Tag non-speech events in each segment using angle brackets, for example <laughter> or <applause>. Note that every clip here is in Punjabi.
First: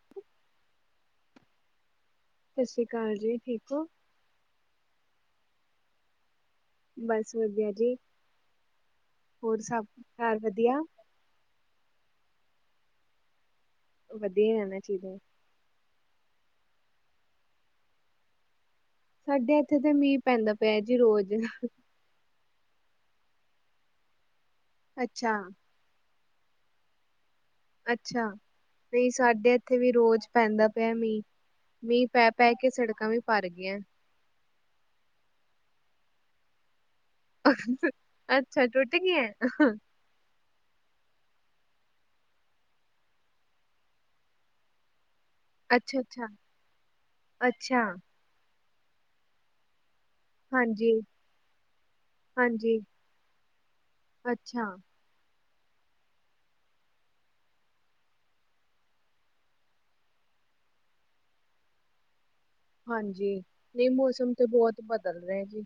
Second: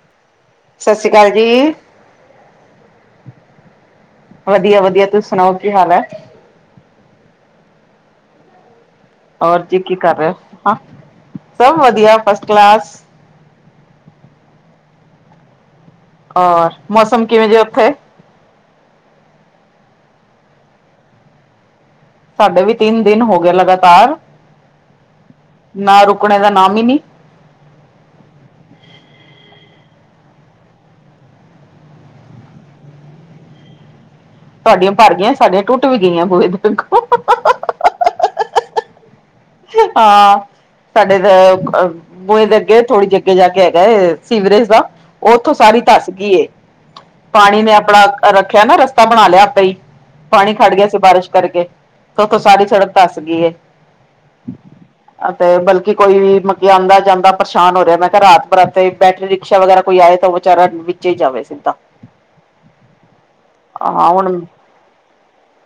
<inaudible> ਸਤਿ ਸ੍ਰੀ ਅਕਾਲ ਜੀ। ਸਤਿ ਸ੍ਰੀ ਅਕਾਲ ਜੀ, ਠੀਕ ਹੋ। ਵਧੀਆ- ਵਧੀਆ ਤੁਸੀਂ ਸੁਣਾਓ ਕੀ ਹਾਲ ਹੈ। ਬਸ ਵਧੀਆ ਜੀ। ਹੋਰ ਜੀ ਸਭ ਕੀ ਕਰ ਰਹੇ ਘਰ ਵਧੀਆ ਹੋ, ਸਭ ਵਧੀਆ ਫਸਟ ਕਲਾਸ। ਵਧੀਆ ਰਹਿਣਾ ਚਾਹੀਦਾ। ਹੋਰ ਮੌਸਮ ਕਿਵੇਂ ਜੇ ਉੱਥੇ? ਸਾਡੇ ਇੱਥੇ ਤਾਂ ਮੀਂਹ ਪੈਂਦਾ ਪਿਆ ਜੀ ਰੋਜ਼। ਸਾਡੇ ਵੀ ਤਿੰਨ ਦਿਨ ਹੋ ਗਏ ਲਗਾਤਾਰ- ਅੱਛਾ। ਨਾ ਰੁਕਣੇ ਦਾ ਨਾਮ ਹੀ ਨੀ। ਅੱਛਾ ਨਹੀਂ ਸਾਡੇ ਇੱਥੇ ਵੀ ਰੋਜ਼ ਪੈਂਦਾ ਪਿਆ ਮੀਂਹ। ਮੀਂਹ ਪੈ ਪੈ ਕੇ ਸੜਕਾਂ ਵੀ ਭਰ ਗਈਆਂ। ਤੁਹਾਡੀਆਂ ਭਰ ਗੀਆਂ ਸਾਡੀਆਂ ਟੁੱਟ ਵੀ ਗਈਆਂ ਬੁਏ ਅੱਛਾ ਟੁੱਟ ਗਈਆਂ ਹੈ। ਹਾਂ। ਸਾਡੇ ਬੂਹੇ ਦੇ ਅੱਗੇ ਥੋੜ੍ਹੀ ਜਹੀ ਅੱਗੇ ਜਾ ਕੇ ਹੈਗਾ ਹੈ ਸੀਵਰੇਜ ਦਾ ਉੱਥੋਂ ਸਾਰੀ ਅੱਛਾ ਧੱਸ ਅੱਛਾ ਗਈ ਏ ਪਾਣੀ ਨੇ ਅੱਛਾ ਆਪਣਾ ਰੱਖਿਆ ਨਾ ਰਸਤਾ ਬਣਾ ਲਿਆ ਆਪੇ ਹੀ। ਪਾਣੀ ਖੜ ਗਿਆ ਸੀ ਹਾਂਜੀ ਬਾਰਿਸ਼ ਕਰਕੇ ਤੇ ਉੱਥੋਂ ਸਾਰੀ ਹਾਂਜੀ ਸੜਕ ਧੱਸ ਗਈ। ਅੱਛਾ। ਤੇ ਬਲਕਿ ਕੋਈ ਵੀ ਮਤਲਬ ਆਉਂਦਾ ਜਾਂਦਾ ਪਰੇਸ਼ਾਨ ਹੋ ਰਿਹਾ ਮੈਂ ਕਿਹਾ ਰਾਤ ਬਰਾਤੇ ਬੈਟਰੀ ਰਿਕਸ਼ਾ ਵਗੈਰਾ ਕੋਈ ਆਏ ਤਾਂ ਉਹ ਵਿਚਾਰਾ ਵਿੱਚ ਹੀ ਜਾਵੇ ਸਿੱਧਾ ਹਾਂਜੀ। ਨਹੀਂ, ਹਾਂ ਮੌਸਮ ਤੇ ਬਹੁਤ ਬਦਲ ਰਿਹਾ ਜੀ।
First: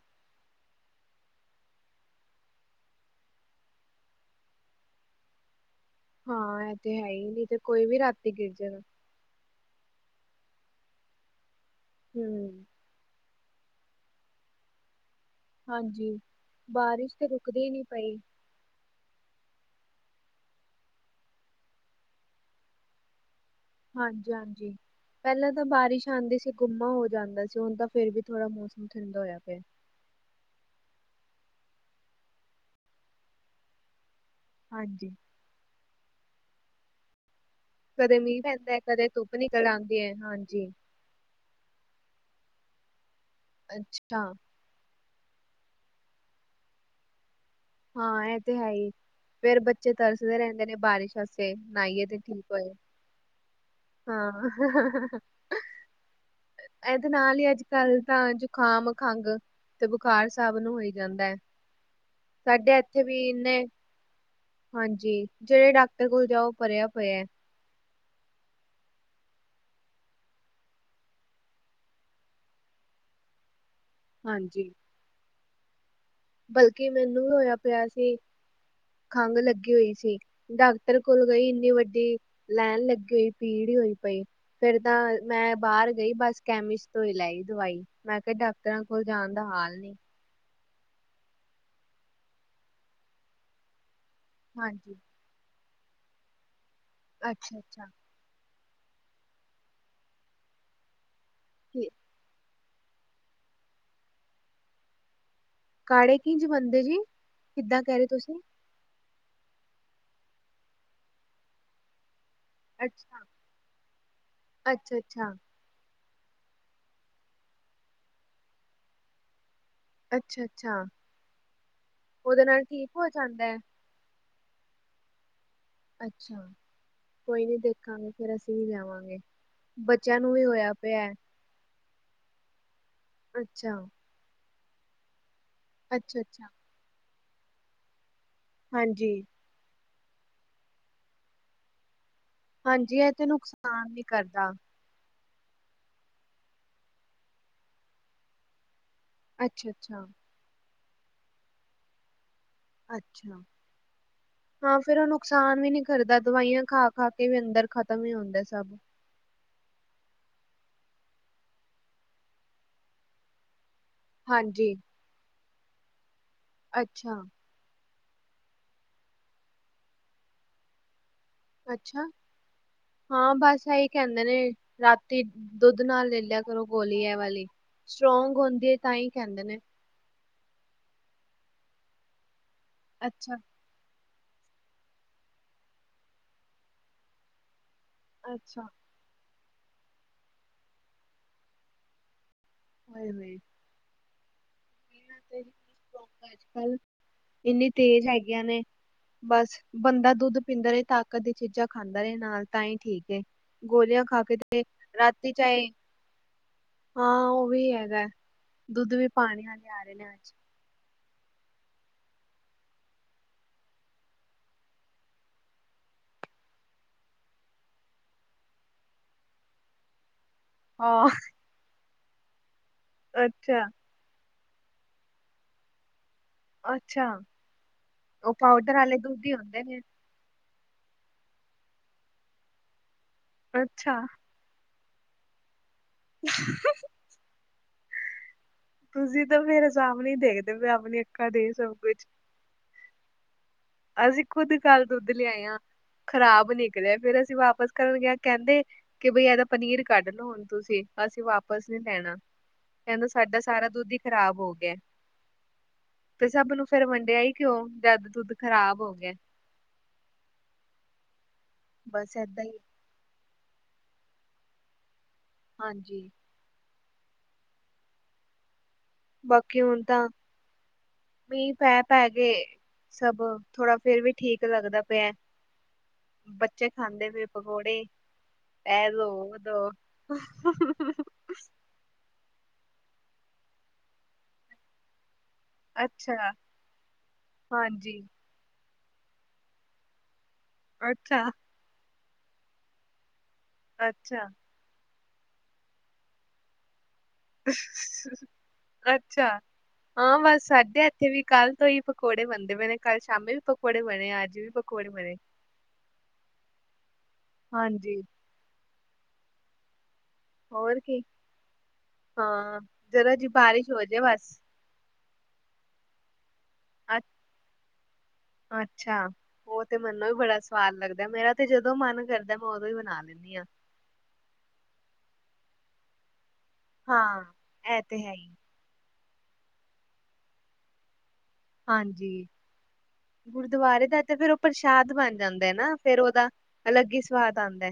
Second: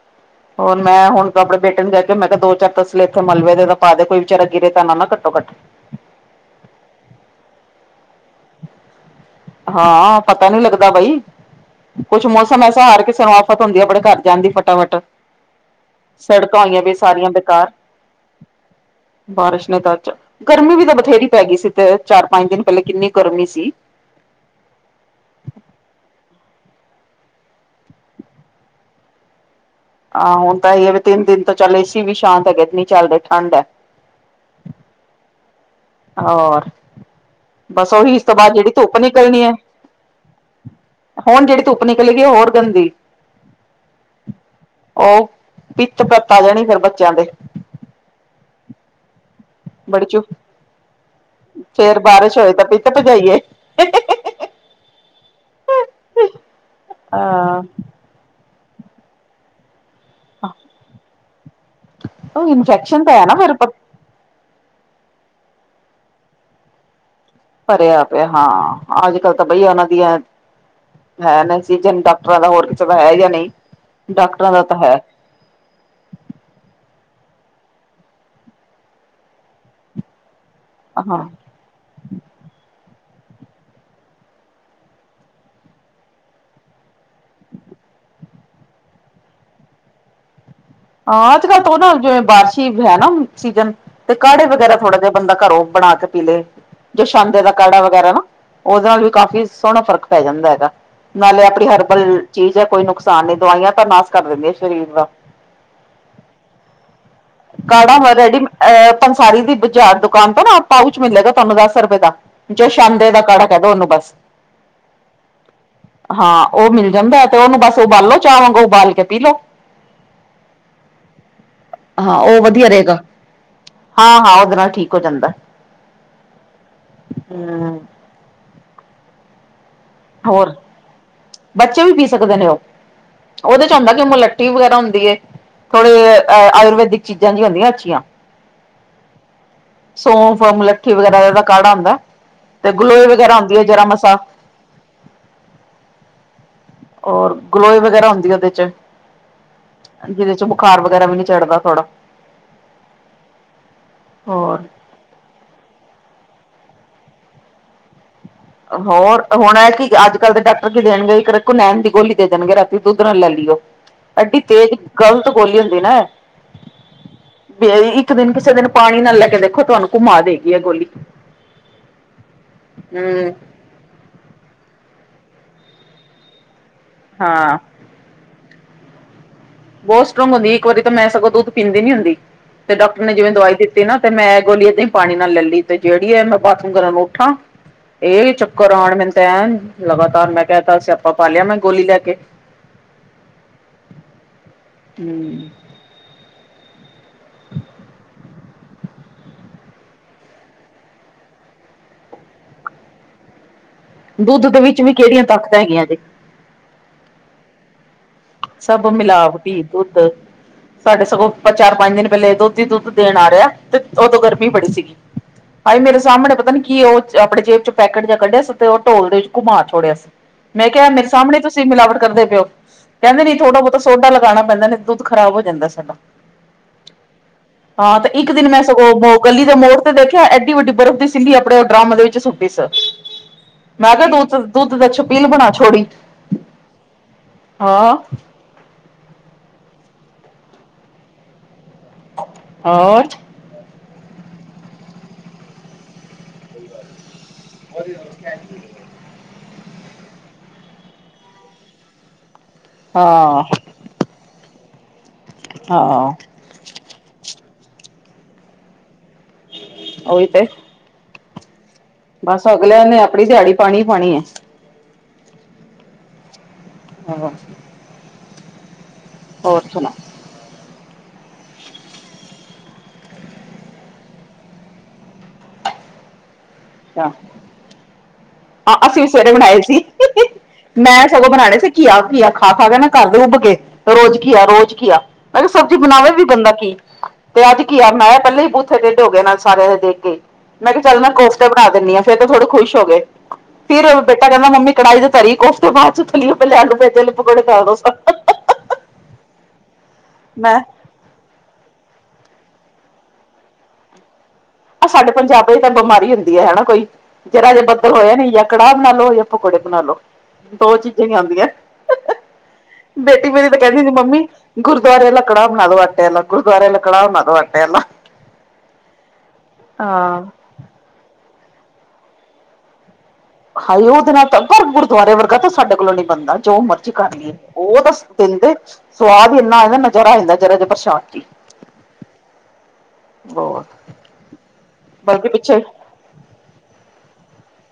ਹੋਰ ਮੈਂ ਹੁਣ ਤਾਂ ਆਪਣੇ ਬੇਟੇ ਨੂੰ ਕਹਿ ਕੇ ਮੈਂ ਕਿਹਾ ਦੋ, ਚਾਰ ਤਸਲੇ ਇੱਥੇ ਮਲਬੇ ਦੇ ਤਾਂ ਪਾ ਦੇ ਕੋਈ ਵਿਚਾਰਾ ਗਿਰੇ ਤਾਂ ਨਾ ਘੱਟੋ ਘੱਟ। ਹਾਂ ਇਹ ਤੇ ਹੈ ਹੀ, ਨਈ ਤੇ ਕੋਈ ਵੀ ਰਾਤੀ ਗਿਰ ਜੇ ਗਾ। ਹਾਂ ਪਤਾ ਨਹੀਂ ਲੱਗਦਾ ਬਈ, ਕੁੱਛ ਮੌਸਮ ਹੂੰ ਐਸਾ ਹਰ ਕਿਸੇ ਔ ਤੇ ਹੁੰਦੀ ਆ ਅਪਣੇ ਘਰ ਜਾਨ ਦੀ ਫਟਾਫਟ ਹਾਂਜੀ ਸੜਕਾਂ ਹੋਈਆਂ ਦੀਆਂ ਬਾਰਿਸ਼ ਤੇ ਸਾਰੀਆਂ ਰੁਕਦੀ ਹੀ ਬੇਕਾਰ ਨਹੀਂ ਪਈ ਬਾਰਿਸ਼ ਨੇ ਤਾਂ ਅੱਜ, ਗਰਮੀ ਵੀ ਤਾਂ ਬਥੇਰੀ ਪੈ ਗਈ ਸੀ ਤੇ ਚਾਰ, ਪੰਜ ਦਿਨ ਪਹਿਲੇ ਕਿੰਨੀ ਗਰਮੀ ਸੀ। ਹਾਂਜੀ ਹਾਂਜੀ। ਪਹਿਲਾਂ ਤਾਂ ਬਾਰਿਸ਼ ਆਉਂਦੀ ਸੀ ਗੁੰਮਾ ਹੋ ਜਾਂਦਾ ਸੀ ਹੁਣ ਤਾਂ ਫਿਰ ਵੀ ਥੋੜਾ ਮੌਸਮ ਠੰਢਾ ਹੋਇਆ ਪਿਆ। ਆਹ ਹੁਣ ਤਾਂਈ ਹੈ ਵੀ ਤਿੰਨ ਦਿਨ ਤੋਂ ਚੱਲ ਏਸੀ ਵੀ ਸ਼ਾਂਤ ਹੈਗੇ ਤੇ ਨਾ ਚੱਲ ਰਿਹਾ ਠੰਡ ਹੈ। ਹਾਂਜੀ। ਹੋਰ ਬਸ ਉਹੀ ਕਦੇ ਇਸ ਤੋਂ ਮੀਂਹ ਬਾਅਦ ਜਿਹੜੀ ਪੈਂਦਾ ਹੈ, ਧੁੱਪ ਕਦੇ ਨਿਕਰਨੀ ਹੈ। ਨਿਕਲ ਆਂਦੀ ਐ ਹਾਂਜੀ ਹੁਣ ਜਿਹੜੀ ਧੁੱਪ ਨਿਕਲੇ ਗਈ ਉਹ ਹੋਰ ਗੰਦੀ। ਅੱਛਾ। ਉਹ ਪਿੱਤ ਪਤਾ ਜਾਣੀ ਫਿਰ ਬੱਚਿਆਂ ਦੇ ਹਾਂ ਇਹ ਤੇ ਹੈ ਹੀ ਫੇਰ ਬੱਚੇ ਬੜੀ ਚੁ ਤਰਸਦੇ ਰਹਿੰਦੇ ਨੇ ਬਾਰਿਸ਼ ਵਾਸੇ ਫੇਰ ਨਾਈਏ ਤੇ ਬਾਰਿਸ਼ ਠੀਕ ਤਾਂ ਹੋਏ। ਪਿੱਤ ਭਜਾਈਏ। ਹਾਂ ਇਹਦੇ ਨਾਲ ਹੀ ਹਾਂ ਅੱਜ ਕੱਲ ਤਾਂ ਜੋ ਖਾਮ ਖੰਘ ਤੇ ਬੁਖਾਰ ਸਬ ਨੂੰ ਹੋ ਈ ਜਾਂਦਾ ਹੈ। ਉਹ ਸਾਡੇ ਇਨਫੈਕਸ਼ਨ ਇੱਥੇ ਤਾਂ ਵੀ ਹੈ ਨਾ ਫੇਰ ਇੰਨੇ ਹਾਂਜੀ, ਜਿਹੜੇ ਡਾਕਟਰ ਕੋਲ ਜਾਓ ਭਰਿਆ ਪਯਾ ਭਰਿਆ ਪਿਆ ਹਾਂ, ਅੱਜ ਕੱਲ ਤਾਂ ਬਈ ਉਹਨਾਂ ਦੀਆਂ ਹੈ ਨਹੀਂ ਸੀ ਜੇ ਡਾਕਟਰਾਂ ਦਾ, ਹੋਰ ਕਿਸੇ ਦਾ ਹੈ ਜਾਂ ਨਹੀਂ, ਡਾਕਟਰਾਂ ਦਾ ਹਾਂਜੀ। ਤਾਂ ਹੈ। ਬਲਕਿ ਮੈਨੂੰ ਵੀ ਹੋਇਆ ਪਿਆ ਸੀ, ਖੰਘ ਲੱਗੀ ਹੋਈ ਸੀ। ਡਾਕਟਰ ਕੋਲ ਹਾਂ ਗਈ, ਇੰਨੀ ਵੱਡੀ ਲੈਣ ਲੱਗੀ ਹੋਈ, ਭੀੜ ਹੋਈ ਪਈ ਫੇਰ ਤਾਂ ਮੈਂ ਬਾਹਰ ਗਈ ਬਸ ਕੈਮਿਸਟ ਤੋਂ ਹੀ ਲੈਈ ਦਵਾਈ। ਮੈਂ ਕਿਹਾ ਡਾਕਟਰਾਂ ਕੋਲ ਜਾਣ ਦਾ ਹਾਲ ਨਹੀਂ ਹਾਂ ਅੱਜ ਕੱਲ੍ਹ ਤੋਂ ਨਾ ਜਿਵੇਂ ਬਾਰਸ਼ੀ ਹੈ ਨਾ ਸੀਜਨ ਤੇ ਕਾੜੇ ਵਗੈਰਾ ਹਾਂਜੀ ਥੋੜਾ ਜਿਹਾ ਬੰਦਾ ਘਰੋਂ ਬਣਾ ਕੇ ਪੀ ਲਏ ਜੋਛਾਂਦੇ ਦਾ ਅੱਛਾ ਕਾੜਾ ਅੱਛਾ ਵਗੈਰਾ ਨਾ। ਉਹਦੇ ਨਾਲ ਵੀ ਕਾਫ਼ੀ ਸੋਹਣਾ ਫ਼ਰਕ ਪੈ ਜਾਂਦਾ ਹੈਗਾ, ਨਾਲੇ ਆਪਣੀ ਤੇ ਹਰਬਲ ਚੀਜ਼ ਹੈ ਕੋਈ ਨੁਕਸਾਨ ਨੁਕਸਾਨ ਨਈ। ਦਵਾਈਆਂ ਤਾਂ ਨਾਸ ਕਰ ਦੇੰਦਿਆ ਸਰੀਰ ਦਾ। ਕਾੜੇ ਕਿੰਝ ਬਣਦੇ ਜੀ? ਕਿੱਦਾਂ ਕਹਿ ਰਹੇ ਕਾੜਾ ਰੈਡੀ ਤੁਸੀਂ ਏਪੰਸਾਰੀ ਦੀ ਬਾਜ਼ਾਰ, ਦੁਕਾਨ ਤੋਂ ਨਾ ਪਾਊਚ ਮਿਲੇਗਾ ਤੁਹਾਨੂੰ ਦਸ ਰੁਪਏ ਦਾ। ਜੋਛਾਂਦੇ ਅੱਛਾ ਦਾ ਕੜਾ ਕਹ ਦੋ ਉਹਨੂੰ ਬਸ। ਅੱਛਾ ਅੱਛਾ ਹਾਂ ਉਹ ਮਿਲ ਜਾਂਦਾ ਏ, ਤੇ ਉਹਨੂੰ ਬਸ ਉਬਾਲੋ ਚਾਅ ਵਾਂਗ ਉਬਾਲ ਕੇ ਪੀ ਲੋੋ। ਅੱਛਾ- ਅੱਛਾ, ਉਹਦੇ ਨਾਲ ਠੀਕ ਹੋ ਜਾਂਦਾ ਏ। ਆ, ਹਾਂ, ਉਹਦੇ ਨਾਲ ਠੀਕ ਹੋ ਜਾਂਦਾ। ਅੱਛਾ ਕੋਈ ਨਹੀਂ ਹਮ ਦੇਖਾਂਗੇ ਫੇਰ ਅਸੀਂ ਵੀ ਲੇ ਆਵਾਂਗੇ। ਬੱਚਿਆਂ ਨੂੰ ਵੀ ਹੋਰ ਹੋਇਆ ਰਿਆ ਏ। ਬੱਚੇ ਵੀ ਪੀ ਸਕਦੇ ਨੇ ਉਹ। ਉਹਦੇ ਚ ਅੱਛਾ ਹੁੰਦਾ ਕਿ ਮੁਲੱਠੀ ਵਗੈਰਾ ਹੁੰਦੀ ਏ। ਥੋੜੇ ਅੱਛਾ ਅ ਅੱਛਾ ਆਯੁਰਵੈਦਿਕ ਚੀਜ਼ਾਂ ਦੀਆਂ ਹੁੰਦੀਆਂ ਅੱਛੀਆਂ। ਹਾਂਜੀ। ਸੌਂਫ, ਮਲੱਠੀ ਵਗੈਰਾ ਇਹ ਦਾ ਕਾੜਾ ਹੁੰਦਾ, ਤੇ ਹਾਂਜੀ ਗਲੋਏ ਇਹ ਤੇ ਵਗੈਰਾ ਹੁੰਦੀ ਹੈ ਜਰਾ ਨੁਕਸਾਨ ਨੀ ਮਾਸਾ। ਕਰਦਾ ਔਰ ਗਲੋਏ ਵਗੈਰਾ ਹੁੰਦੀ ਹੈ ਉਹਦੇ ਚ, ਅੱਛਾ-ਅੱਛਾ, ਜਿਹਦੇ ਚ ਬੁਖਾਰ ਵਗੈਰਾ ਵੀ ਨੀ ਚੜਦਾ ਥੋੜਾ ਅੱਛਾ। ਹੋਰ ਫੇਰ ਉਹ ਨੁਕਸਾਨ ਵੀ ਨੀ ਕਰਦਾ। ਦਵਾਈਆਂ ਖਾ- ਖਾ ਕੇ ਵੀ ਅੰਦਰ ਖ਼ਤਮ ਹੀ ਹੁੰਦਾ ਸਭ। ਹੋਰ ਹੁਣ ਹੈ ਕਿ ਅੱਜ ਕੱਲ ਦੇ ਡਾਕਟਰ ਕੀ ਦੇਣਗੇ ਇੱਕ ਰਕੋਨੈਣ ਦੀ ਗੋਲੀ ਦੇ ਦੇਣਗੇ ਰਾਤੀ ਦੁੱਧ ਨਾਲ ਲੈ ਲਿਓ ਐਡੀ ਤੇਜ਼ ਹਾਂਜੀ, ਗ਼ਲਤ ਗੋਲੀ ਹੁੰਦੀ ਹਨਾ ਅੱਛਾ ਇੱਕ ਦਿਨ ਕਿਸੇ ਦਿਨ ਪਾਣੀ ਨਾਲ ਲੈ ਕੇ ਦੇਖੋ ਤੁਹਾਨੂੰ ਘੁੰਮਾ ਦੇਗੀ ਆ ਗੋਲੀ ਅੱਛਾ ਹਮ ਹਾਂ ਬਸ ਇਹੀ ਕਹਿੰਦੇ ਨੇ ਰਾਤੀ ਦੁੱਧ ਨਾਲ ਲੈ ਲਿਆ ਕਰੋ ਗੋਲੀ ਹੈ ਵਾਲੀ ਹਾਂ ਸਟਰੋਂਗ ਹੁੰਦੀ ਹੈ ਤਾਂ ਹੀ ਕਹਿੰਦੇ ਨੇ ਬਹੁਤ ਸਟਰੋਂਗ ਹੁੰਦੀ ਇੱਕ ਵਾਰੀ ਤਾਂ ਮੈਂ ਸਗੋਂ ਦੁਧ ਪੀਂਦੀ ਨੀ ਹੁੰਦੀ ਤੇ ਡਾਕਟਰ ਨੇ ਜਿਵੇਂ ਅੱਛਾ, ਦਵਾਈ ਦਿੱਤੀ ਤੇ ਨਾ ਮੈਂ ਗੋਲੀ ਅਦਾ ਹੀ ਪਾਣੀ ਨਾਲ ਲੈ ਲਈ ਤੇ ਜਿਹੜੀ ਹੈ ਮੈਂ ਬਾਥਰੂਮ ਕਰਨ ਨੂੰ ਉੱਠਾਂ ਇਹ ਅੱਛਾ ਚੱਕਰ ਆਉਣ ਮੈਨੂੰ ਐ ਲਗਾਤਾਰ ਮੈਂ ਕਹਿ ਅਜ ਤੇ ਸੀਆਪਾਂ ਪਾ ਲਿਆ ਮੈਂ ਗੋਲੀ ਲੈ ਕੇ ਹੋਏ ਲਈ <inaudible> ਹੂੰ ਅੱਜ ਕੱਲ ਇੰਨੀੇ ਤੇਜ਼ ਹੈਗੀਆਂ ਨੇ <inaudible> ਬਸ ਬੰਦਾ ਦੁੱਧ ਪੀਂਦਾ ਰਹੇ, ਤਾਕਤ ਦੀਆਂ ਚੀਜ਼ਾਂ ਖਾਂਦਾ ਰਹੇ ਨਾਲ, ਤਾਂ ਹੀ ਠੀਕ ਏ। ਗੋਲੀਆਂ ਖਾ ਕੇ ਦੁੱਧ ਦੇ ਤੇ, ਵਿੱਚ ਵੀ ਕਿਹੜੀਆਂ ਰਾਤੀ ਤਾਕਤਾਂ ਚਾਹੇ ਹੈਗੀਆਂ ਜੇ ਹਾਂ ਉਹ ਵੀ ਹੈਗਾ। ਸਭ ਦੁੱਧ ਵੀ ਪਾਣੀ ਮਿਲਾਵਟੀ ਵਾਲੇ ਆ ਰਹੇ ਦੁੱਧ ਨੇ ਅੱਜ। ਸਾਡੇ ਸਗੋਂ ਚਾਰ ਪੰਜ ਦਿਨ ਪਹਿਲੇ ਦੋਧੀ, ਦੁੱਧ ਦੇਣ ਆ ਰਿਹਾ ਤੇ ਉਦੋਂ ਗਰਮੀ ਬੜੀ ਸੀਗੀ। ਆਏ ਮੇਰੇ ਸਾਹਮਣੇ ਪਤਾ ਨੀ ਕੀ ਉਹ ਆਪਣੇ ਜੇਬ ਚ ਪੈਕਟ ਜਾਂ ਕੱਢਿਆ ਸੀ ਤੇ ਉਹ ਢੋਲ ਦੇ ਵਿੱਚ ਘੁਮਾ ਛੋੜਿਆ ਸੀ। ਮੈਂ ਕਿਹਾ ਮੇਰੇ ਹਾਂ, ਸਾਹਮਣੇ ਤੁਸੀਂ ਮਿਲਾਵਟ ਕਰਦੇ ਪਏ ਔ। ਕਹਿੰਦੇ ਨਈ ਥੋੜਾ ਅੱਛਾ। ਬਹੁਤਾ ਸੋਡਾ ਲਗਾਣਾ ਪੈਂਦਾ ਨਈ ਤਾਂ ਦੁੱਧ ਖਰਾਬ ਹੋ ਜਾਂਦਾ ਸਾਡਾ। ਅੱਛਾ, ਹਾਂ ਤੇ ਇੱਕ ਉਹ ਦਿਨ ਮੈਂ ਪਾਊਡਰ ਵਾਲੇ ਸਗੋਂ ਦੁੱਧ ਹੀ ਗਲੀ ਦੇ ਹੁੰਦੇ ਮੋੜ ਨੇ। ਤੇ ਦੇਖ ਐਡੀ ਵੱਡੀ ਬਰਫ਼ ਦੀ ਸਿਲੀ ਆਪਣੇ ਡਰਾਮਾ ਦੇ ਵਿੱਚ ਸੁੱਟੀ ਸ ਅੱਛਾ, ਮੈਂ ਕਿਹਾ ਦ ਦੁੱਧ ਦਾ ਛਪੀਲ ਬਣਾ ਛੋੜੀ <inaudible> ਹਾਂ ਤੁਸੀਂ ਤਾਂ ਫੇਰ ਸਾਮਣੇ ਦੇਖਦੇ ਪਏ ਅਪਣਿਆ ਅੱਖਾਂ ਦੇ ਸਭ ਕੁਛ ਹੋਰ ਅਸੀਂ ਖੁਦ ਕੱਲ ਦੁੱਧ ਲਿਆਏ ਹਾ ਖ਼ਰਾਬ ਨੀ ਲਿਆ ਫੇਰ ਅਸੀਂ ਵਾਪਸ ਕਰਨ ਗਿਆ ਕਹਿੰਦੇ ਕਿ ਬਈ ਇਹਦਾ ਪਨੀਰ ਕੱਢ ਲਓ ਹੁਣ ਤੁਸੀਂ ਅਸੀਂ ਵਾਪਿਸ ਨਈ ਲੈਣਾ ਕਹਿੰਦਾ ਸਾਡਾ ਹਾਂ ਸਾਰਾ ਦੁੱਧ ਹੀ ਖ਼ਰਾਬ ਹੋ ਗਿਆ। ਹਾਂ ਤੇ ਸਭ ਨੂੰ ਫੇਰ ਵੰਡਿਆ ਹੀ ਕਿਉਂ ਜਦ ਦੁੱਧ ਖਰਾਬ ਹੋ ਗਿਆ। ਉਹੀ ਤੇ ਏਦਾਂ ਬਸ ਹੀ ਅਗਲਿਆਂ ਨੇ ਆਪਣੀ ਦਿਹਾੜੀ ਪਾਣੀ ਹੀ ਪਾਣੀ ਹੈ। ਹਾਂਜੀ ਆਹੋ ਬਾਕੀ ਹੁਣ ਤਾਂ ਸੁਣਾ ਮੀਂਹ ਪੈ- ਪੈ ਗਏ ਸਭ ਥੋੜਾ ਫੇਰ ਵੀ ਠੀਕ ਲੱਗਦਾ ਪਿਆ। ਬੱਚੇ ਖਾਂਦੇ ਪਏ ਪਕੌੜੇ ਹਾਂ ਇਹ ਅਸੀਂ ਦੋ ਵੀ ਸਵੇਰੇ ਉਹ ਬਣਾਏ ਦੋ। ਸੀ, ਮੈਂ ਸਗੋਂ ਬਣਾਉਣੇ ਸੀ ਘਿਆ- ਘਿਆ ਖਾ- ਖਾ ਕੇ ਨਾ ਘਰ ਦੇ ਉੱਬ ਕੇ ਰੋਜ਼ ਘਿਆ ਰੋਜ਼ ਘਿਆ ਅਰੇ ਸਬਜ਼ੀ ਬਣਾਵੇ ਅੱਛਾ ਵੀ ਬੰਦਾ ਕੀ, ਤੇ ਅੱਜ ਘਿਆ ਹਾਂਜੀ ਬਨਾਇਆ ਪਹਿਲਾ ਵੀ ਬੂ ਫੇਰ ਢਿੱਢ ਹੋ ਗਏ ਨਾਲ ਸਾਰਿਆਂ ਦੇਖ ਕੇ, ਮੈਂ ਕਿਹਾ ਚੱਲ ਮੈਂ ਅੱਛਾ ਕੋਫਤਾ ਬਣਾ ਦਿੰਦੀਆ ਫਿਰ ਥੋੜੇ ਖੁਸ਼ ਹੋ ਗਏ ਫਿਰ ਅੱਛਾ। ਬੇਟਾ ਕਹਿੰਦਾ ਮੰਮੀ ਕੜਾਹੀ ਦੇ ਧਰੀ ਕੋਫਤੇ ਬਾਅਦ ਚ ਤਲਿਔ ਪਹਿਲੇ ਆਲੂ ਪਿਆਜ਼ ਦੇ ਅੱਛਾ, ਹਾਂ ਬਸ ਮੈਂ ਸਾਡੇ ਇੱਥੇ ਵੀ ਕਲ ਤੋਂ ਹੀ ਪਕੌੜੇ ਬਣਦੇ ਪਏ ਨੇ ਕਲ ਸ਼ਾਮੀ ਵੀ ਪਕੌੜੇ ਬਣੇ ਆ, ਅੱਜ ਵੀ ਪਕੌੜੇ ਆ ਸਾਡੇ ਬਣੇ ਪੰਜਾਬ ਚ ਤਾਂ ਬਿਮਾਰੀ ਹੁੰਦੀ ਹੈ ਹਨਾ ਕੋਈ ਜਰਾ ਜੇ ਬੱਦਲ ਹਾਂਜੀ ਹੋਇਆ ਨੀ ਜਾਂ ਕੜਾਹ ਬਣਾ ਲਓ ਜਾਂ ਪਕੌੜੇ ਬਣਾ ਲਓ ਦੋ ਹੋਰ ਕੀ ਚੀਜ਼ਾਂ ਹੀ ਆਉਂਦੀਆਂ, ਹਾਂ ਜਰਾ ਜੀ ਬੇਟੀ ਮੇਰੀ ਤਾਂ ਬਾਰਿਸ਼ ਕਹਿੰਦੀ ਹੋ ਹੁੰਦੀ ਜੇ ਮੰਮੀ ਬਸ ਗੁਰਦੁਆਰੇ ਵਾਲਾ ਕੜਾਹ ਬਣਾ ਲਓ ਆਟੇ ਵਾਲਾ, ਗੁਰਦੁਆਰੇ ਵਾਲਾ ਕੜਾਹ ਬਣਾ ਲਓ ਆਟੇ ਵਾਲਾ ਅੱਛਾ, ਉਹ ਤੇ ਮੈੰਨੂੰ ਵੀ ਹਾਂ ਬੜਾ ਸਵਾਦ ਲੱਗਦਾ, ਮੇਰਾ ਤੇ ਜਦੋਂ ਮਨ ਕਰਦਾ ਮੈਂ ਉਦੋਂ ਹੀ ਬਣਾ ਲੈਂਦੀ ਹਾਂ ਹਾ ਉਹਦੇ ਨਾਲ ਪਰ ਗੁਰਦੁਆਰੇ ਵਰਗਾ ਤਾਂ ਸਾਡੇ ਕੋਲੋਂ ਨੀ ਬਣਦਾ ਜੋ ਮਰਜ਼ੀ ਕਰ ਹਾਂ ਲਈਏ ਇਹ ਉਹ ਤਾਂ ਤੇ ਹੈ ਹੀ ਦਿੰਦੇ, ਸਵਾਦ ਹੀ ਇੰਨਾ ਆ ਜਾਂਦਾ ਨਜ਼ਾਰਾ ਆ ਜਾਂਦਾ ਜਰਾ ਜ ਪ੍ਰਸ਼ਾਦ 'ਚ ਹੀ ਹਾਂਜੀ, ਬਹੁਤ ਗੁਰਦੁਆਰੇ ਦਾ ਤੇ ਫਿਰ ਉਹ ਪ੍ਰਸ਼ਾਦ ਬਣ ਬਲਕਿ ਜਾਂਦਾ ਪਿੱਛੇ ਨਾ ਫੇਰ ਉਹਦਾ, ਅਲੱਗ ਹੀ ਸਵਾਦ ਆਉਂਦਾ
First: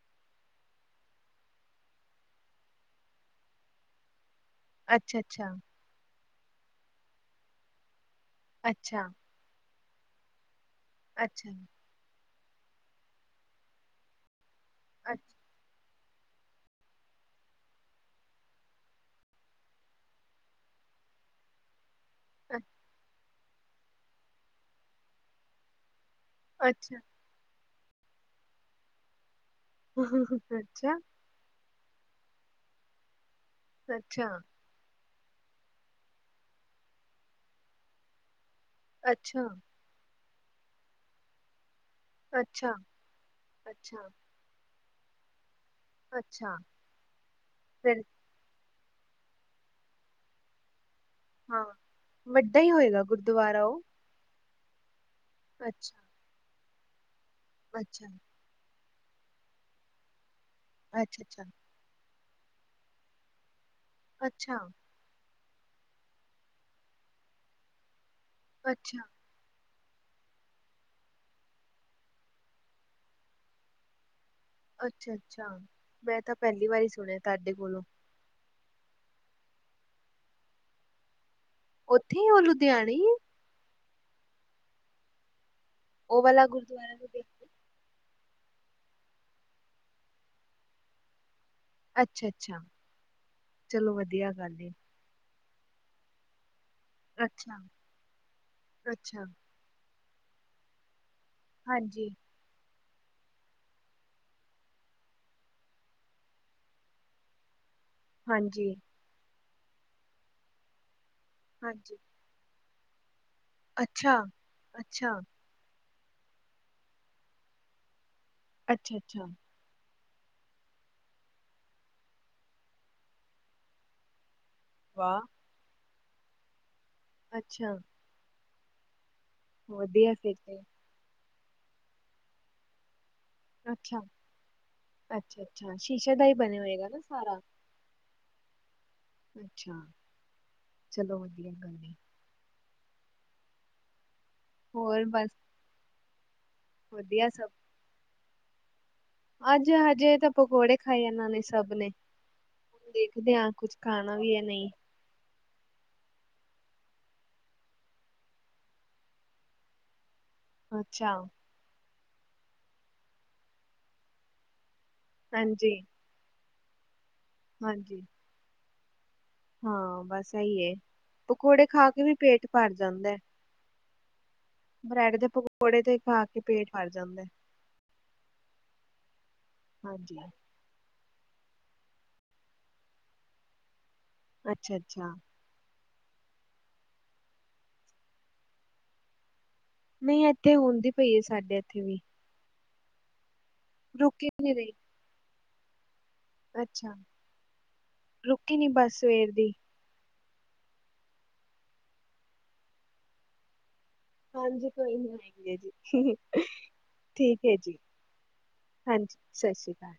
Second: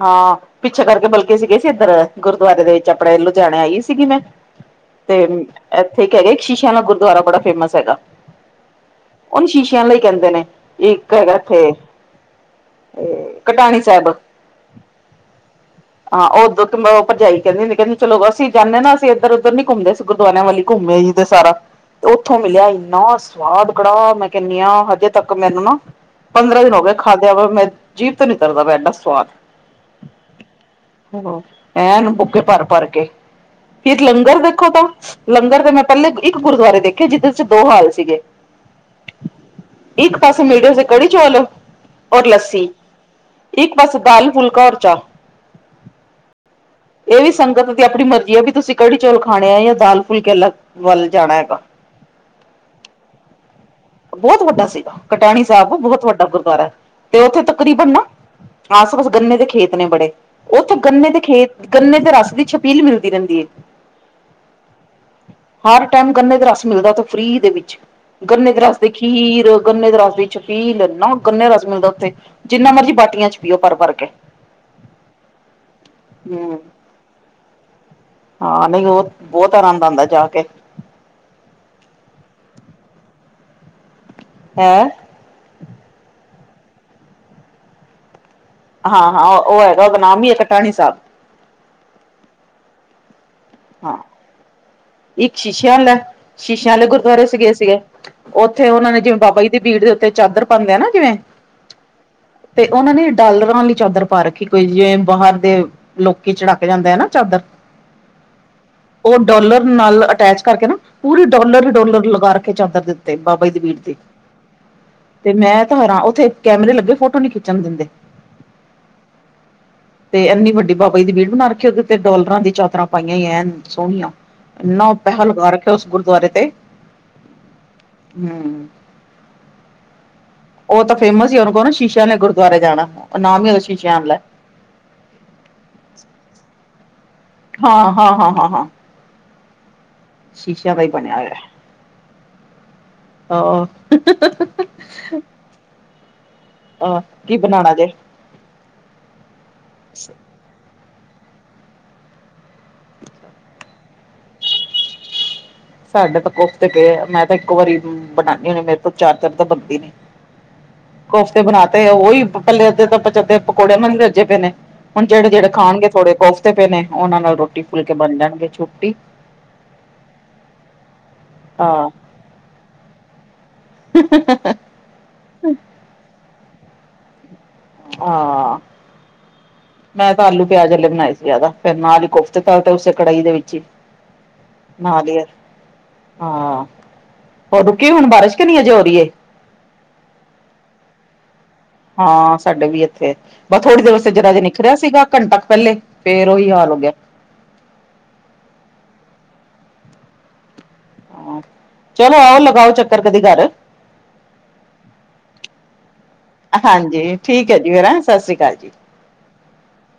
ਹਾਂ ਪਿੱਛੇ ਕਰਕੇ ਬਲਕੇ ਗਏ ਸੀ ਇੱਧਰ, ਗੁਰਦੁਆਰੇ ਦੇ ਵਿੱਚ ਆਪਣੇ ਲੁਧਿਆਣੇ ਆਈ ਸੀਗੀ ਮੈਂ ਅੱਛਾ ਤੇ ਅੱਛਾ ਇੱਥੇ ਕ ਹੈਗਾ ਸ਼ੀਸ਼ਿਆਂ ਵਾਲਾ ਗੁਰਦੁਆਰਾ ਬੜਾ ਫੇਮਸ ਹੈਗਾ ਅੱਛਾ ਉਹਨੂੰ ਸ਼ੀਸ਼ਿਆਂ ਵਾਲਾ ਹੀ ਕਹਿੰਦੇ ਨੇ, ਇੱਕ ਹੈ ਅੱਛਾ ਇੱਥੇ ਏ ਕਟਾਣੀ ਸਾਹਿਬ ਅੱਛਾ ਹਾਂ ਉੱਧਰ ਭਰਜਾਈ ਕਹਿੰਦੀ ਸੀ ਚਲੋ ਅਸੀਂ ਜਾਂਦੇ ਹ ਨਾ ਅਸੀਂ ਇੱਧਰ ਉਧਰ ਨੀ ਘੁੰਮਦੇ ਸੀ ਗੁਰਦੁਆਰਿਆਂ ਵਾਲੀ ਘੁੰਮੇ ਜੀ ਤੇ ਸਾਰਾ, ਤੇ ਉੱਥੋਂ ਅੱਛਾ ਮਿਲਿਆ ਇੰਨਾ ਸਵਾਦ ਕੜਾਹ ਮੈਂ ਕਹਿੰਦੀ ਆ ਹਜੇ ਤੱਕ ਮੈਨੂੰ ਨਾ ਪੰਦਰਾਂ ਦਿਨ ਹੋ ਗਏ ਅੱਛਾ ਖਾਦਿਆ ਵਾ, ਮੈਂ ਜੀਭ ਤੋਂ ਨੀ ਉਤਰਦਾ ਪਿਆ ਇੰਨਾ ਸਵਾਦ ਹਮ ਹਮ ਹ ਅੱਛਾ ਐਨ ਬੁਕੇ ਭਰ- ਭਰ ਕੇ, ਇਕ ਲੰਗਰ ਅੱਛਾ ਦੇਖੋ ਤਾਂ ਲੰਗਰ ਦੇ ਮੈਂ ਪਹਿਲੇ ਇੱਕ ਗੁਰਦੁਆਰੇ ਦੇਖੇ ਜਿਹਦੇ 'ਚ ਦੋ ਹਾਲ ਸੀਗੇ ਅੱਛਾ ਇੱਕ ਪਾਸੇ ਮੜਸ ਕੜੀ ਚੋਲ ਔਰ ਲੱਸੀ, ਅੱਛਾ ਇੱਕ ਪਾਸੇ ਅੱਛਾ ਦਾਲ ਫੁਲਕਾ ਔਰ ਚਾਹ ਅੱਛਾ ਇਹ ਵੀ ਸੰਗਤ ਦੀ ਫਿਰ ਆਪਣੀ ਮਰਜ਼ੀ ਆ ਵੀ ਤੁਸੀਂ ਕੜੀ ਚੌਲ ਖਾਣੇ ਆ ਜਾਂ ਦਾਲ ਫੁਲਕੇ ਵੱਲ ਜਾਣਾ ਹੈਗਾ ਹਾਂ ਵੱਡਾ ਹੀ ਹੋਏਗਾ ਗੁਰਦੁਆਰਾ ਉਹ ਬਹੁਤ ਵੱਡਾ ਸੀਗਾ, ਕਟਾਣੀ ਸਾਹਿਬ ਅੱਛਾ ਬਹੁਤ ਵੱਡਾ ਗੁਰਦਆਰਾ, ਤੇ ਉੱਥੇ ਤਕਰੀਬਨ ਨਾ ਅੱਛਾ ਆਸ ਪਾਸ ਗੰਨੇ ਦੇ ਖੇਤ ਨੇ ਬੜੇ, ਉੱਥੇ ਗੰਨੇ ਦੇ ਅੱਛਾ ਅੱਛਾ ਖੇਤ ਗੰਨੇ ਦੇ ਰਸ ਦੀ ਛਬੀਲ ਮਿਲਦੀ ਰਹਿੰਦੀ ਹੈ ਅੱਛਾ ਹਰ ਟਾਈਮ ਗੰਨੇ ਦਾ ਰਸ ਮਿਲਦਾ ਫ੍ਰਰੀ ਦੇ ਵਿੱਚ, ਗੰਨੇ ਦੇ ਰਸ ਦੀ ਅੱਛਾ ਖੀਰ ਗੰਨੇ ਦੇ ਰਸ ਦੀ ਛਬੀਲ, ਇੰਨਾ ਗੰਨੇ ਦਾ ਰਸ ਮਿਲਦਾ ਉੱਥੇ ਜਿੰਨਾ ਮਰਜ਼ੀ ਬਾਟੀਆਂ ਚ ਪੀਓ ਭਰ -ਭਰ ਕੇ ਅੱਛਾ- ਅੱਛਾ ਮੈਂ ਤਾਂ ਹੂੰ ਪਹਿਲੀ ਵਾਰੀ ਸੁਣਿਆ ਤੁਹਾਡੇ ਕੋਲੋਂ ਹਾਂ ਨਹੀਂ ਉਹ ਬਹੁਤ ਆਰਾਮ ਆਉਂਦਾ ਜਾ ਕੇ ਉੱਥੇ ਉਹ ਲੁਧਿਆਣੇ ਹੈਂ ਉਹ ਵਾਲਾ ਗੁਰਦੁਆਰਾ ਦੇ ਦੇਖ ਹਾਂ, ਹਾਂ ਉਹ ਹੈਗਾ ਉਹਦਾ ਨਾਮ ਹੀ ਹੈ ਕਟਾਣੀ ਸਾਹਿਬ ਅੱਛਾ- ਅੱਛਾ ਚਲੋ ਹਾਂ ਵਧੀਆ ਗੱਲ ਇੱਕ ਸ਼ੀਸ਼ਿਆਂ ਵਾਲਾ, ਸ਼ੀਸ਼ਿਆਂ ਵਾਲੇ ਗੁਰਦੁਆਰੇ ਸੀ ਗਏ ਅੱਛਾ, ਸੀਗੇ, ਉੱਥੇ ਉਹਨਾ ਨੇ ਜਿਵੇਂ ਅੱਛਾ, ਬਾਬਾ ਜੀ ਦੀ ਬੀੜ ਦੇ ਉੱਤੇ ਚਾਦਰ ਪਾਉਂਦੇ ਆ ਨਾ ਜਿਵੇਂ ਹਾਂਜੀ ਤੇ ਉਹਨਾਂ ਨੇ ਡਾਲਰਾਂ ਲਈ ਚਾਦਰ ਪਾ ਰੱਖੀ ਕੋਈ ਜਿਵੇਂ ਬਾਹਰ ਦੇ ਲੋਕੀ ਚੜਾਕੇ ਜਾਂਦੇ ਆ ਨਾ ਚਾਦਰ ਹਾਂਜੀ ਉਹ ਡੋਲਰ ਨਾਲ ਅਟੈਚ ਕਰਕੇ ਨਾ ਪੂਰੀ ਡੋਲਰ ਹੀ ਹਾਂਜੀ, ਡੋਲਰ ਲਗਾ ਰੱਖੇ ਚਾਦਰ ਤੇ ਤੇ ਬਾਬਾ ਜੀ ਦੀ ਬੀੜ ਅੱਛਾ। ਅੱਛਾ, ਤੇ ਮੈਂ ਤਾਰਾਂ ਉਥੇ ਕੈਮਰੇ ਲੱਗੇ ਫੋਟੋ ਨੀ ਖਿੱਚਣ ਦਿੰਦੇ। ਅੱਛਾ-ਅੱਛਾ ਤੇ ਇੰਨੀ ਵੱਡੀ ਬਾਬਾ ਜ ਦੀ ਬੀੜ ਬਣਾ ਰਖੀ ਕੇ ਉਹਦੇ ਤੇ ਡਾਲਰਾਂ ਦੀ ਚਾਦਰਾ ਪਾਈਆਂ। ਨਹੀਂ ਐਨ ਸੋਹਣੀਆਂ ਇੰਨਾ ਵਾਹ! ਪੈਹਾ ਲਗਾ ਰੱਖਿਆ ਉਸ ਗੁਰਦੁਆਰੇ ਤੇ ਅੱਛਾ ਹੂੰ ਵਧੀਆ ਫਿਰ ਤੇ ਉਹ ਤਾਂ ਫੇਮਸ ਹੀ ਕਹੋ ਨਾ ਸ਼ੀਸ਼ਿਆਂ ਵਾਲੇ ਗੁਰਦੁਆਰੇ ਜਾਣਾ ਉਹ ਨਾਮ ਹੀ ਉਹਦਾ ਸ਼ੀਸ਼ਿਆਂ ਅੱਛਾ। ਵਾਲਾ ਅੱਛਾ-ਅੱਛਾ ਸ਼ੀਸ਼ੇ ਦਾ ਹੀ ਬਣਿਆ ਹੋਏਗਾ ਨਾ ਸਾਰਾ ਹਾਂ-ਹਾਂ-ਹਾਂ-ਹਾਂ ਅੱਛਾ, ਸ਼ੀਸ਼ਿਆਂ ਦਾ ਹੀ ਬਣਿਆ ਚਲੋ ਹੋਇਆ। ਵਧੀਆ ਗੱਲ ਏ। ਆ <inaudible> ਹੋਰ ਬਸ ਅ ਵਧੀਆ ਕੀ ਸਭ। ਬਣਾਂਣਾ ਜੇ ਅੱਜ ਹਜੇ ਤਾਂ ਪਕੌੜੇ ਖਾਏ ਇਹਨਾਂ ਨੇ ਸਭ ਨੇ ਹੁਣ ਦੇਖਦੇ ਹਾਂ ਕੁੱਛ ਖਾਣਾ ਵੀ ਹੈ ਨਹੀਂ ਸਾਡੇ ਤਾਂ ਕੋਫਤੇ ਪਏ ਆ ਮੈਂ ਤਾਂ ਇੱਕ ਵਾਰੀ ਬਣਾਣੀ ਹੁਣੀ ਮੇਰੇ ਤੋਂ ਚਾਰ -ਚਾਰ ਤਾਂ ਬਣਦੀ ਨਹੀਂ। ਅੱਛਾ, ਕੋਫਤੇ ਬਣਾ ਤੇ ਉਹੀ ਪੱਲੇ ਅੱਧੇ ਤੇ ਪੱਚਧੇ ਪਕੌੜੇ ਨਾਲ ਰਜੇ ਪਏ ਨੇ। ਹੁਣ ਜਿਹੜੇ- ਜਿਹੜੇ ਹਾਂਜੀ। ਖਾਣਗੇ ਥੋੜੇ ਕੋਫਤੇ ਪਏ ਨੇ ਉਹਨਾਂ ਨਾਲ ਰੋਟੀ ਫੁੱਲਕੇ ਹਾਂਜੀ, ਬਣ ਜਾਣਗੇ ਛੁੱਟੀ ਹਾਂ ਬਸ ਇਹੀ ਪਕੌੜੇ ਹਾਂ ਖਾ ਕੇ ਵੀ ਪੇਟ ਭਰ ਜਾਂਦਾ। <inaudible> ਬ੍ਰੈਡ ਦੇ ਪਕੌੜੇ ਤੇ ਖਾ ਕੇ ਪੇਟ ਭਰ ਜਾਂਦਾ। ਹਾਂ ਮੈਂ ਹਾਂਜੀ ਤਾਂ ਆਲੂ ਪਿਆਜ ਆਲੇ ਬਣਾਏ ਸੀ ਜਿਆਦਾ ਫਿਰ ਨਾਲ ਹੀ ਕੋਫਤੇ ਤਲ ਤੇ ਉਸੇ ਕੜਾਹੀ ਦੇ ਵਿੱਚ ਹੀ ਅੱਛਾ ਨਾਲ ਅੱਛਾ ਈ ਹਾਂ ਹੋਰ ਰੁੱਕੀ ਹੁਣ ਬਾਰਿਸ਼ ਕੀ ਨਹੀਂ ਅਜੇ ਹੋ ਰਹੀ ਏ। ਨਹੀਂ ਇੱਥੇ ਹੁੰਦੀ ਪਈ ਹੈ ਸਾਡੇ ਇੱਥੇ। ਵੀ ਹਾਂ ਸਾਡੇ ਵੀ ਇੱਥੇ ਬ ਥੋੜੀ ਦੇਰ ਵਾਸਤੇ ਰੁਕੀ ਜਰਾ ਜਿਹਾ ਨੀ ਰਹੀ ਨਿਖਰਿਆ ਸੀਗਾ ਘੰਟਾ ਕ ਪਹਿਲੇ ਫੇਰ ਉਹੀ ਹਾਲ ਹੋ ਗਿਆ ਅੱਛਾ ਰੁਕੀ ਨਹੀਂ ਬਸ ਸਵੇਰ ਦੀ ਅ ਚਲੋ ਆਓ ਲਗਾਓ ਚੱਕਰ ਕਦੀ ਘਰ ਹਾਂਜੀ ਕੋਈ ਨੀ ਹੈਗੀ ਹੈ ਜੀ। <inaudible> ਹਾਂਜੀ ਠੀਕ ਹੈ ਜੀ ਹਨਾ ਫਿਰ ਸਤਿ ਸ਼੍ਰੀ ਅਕਾਲ ਜੀ। ਹਾਂਜੀ ਸਤਿ ਸ਼੍ਰੀ ਅਕਾਲ।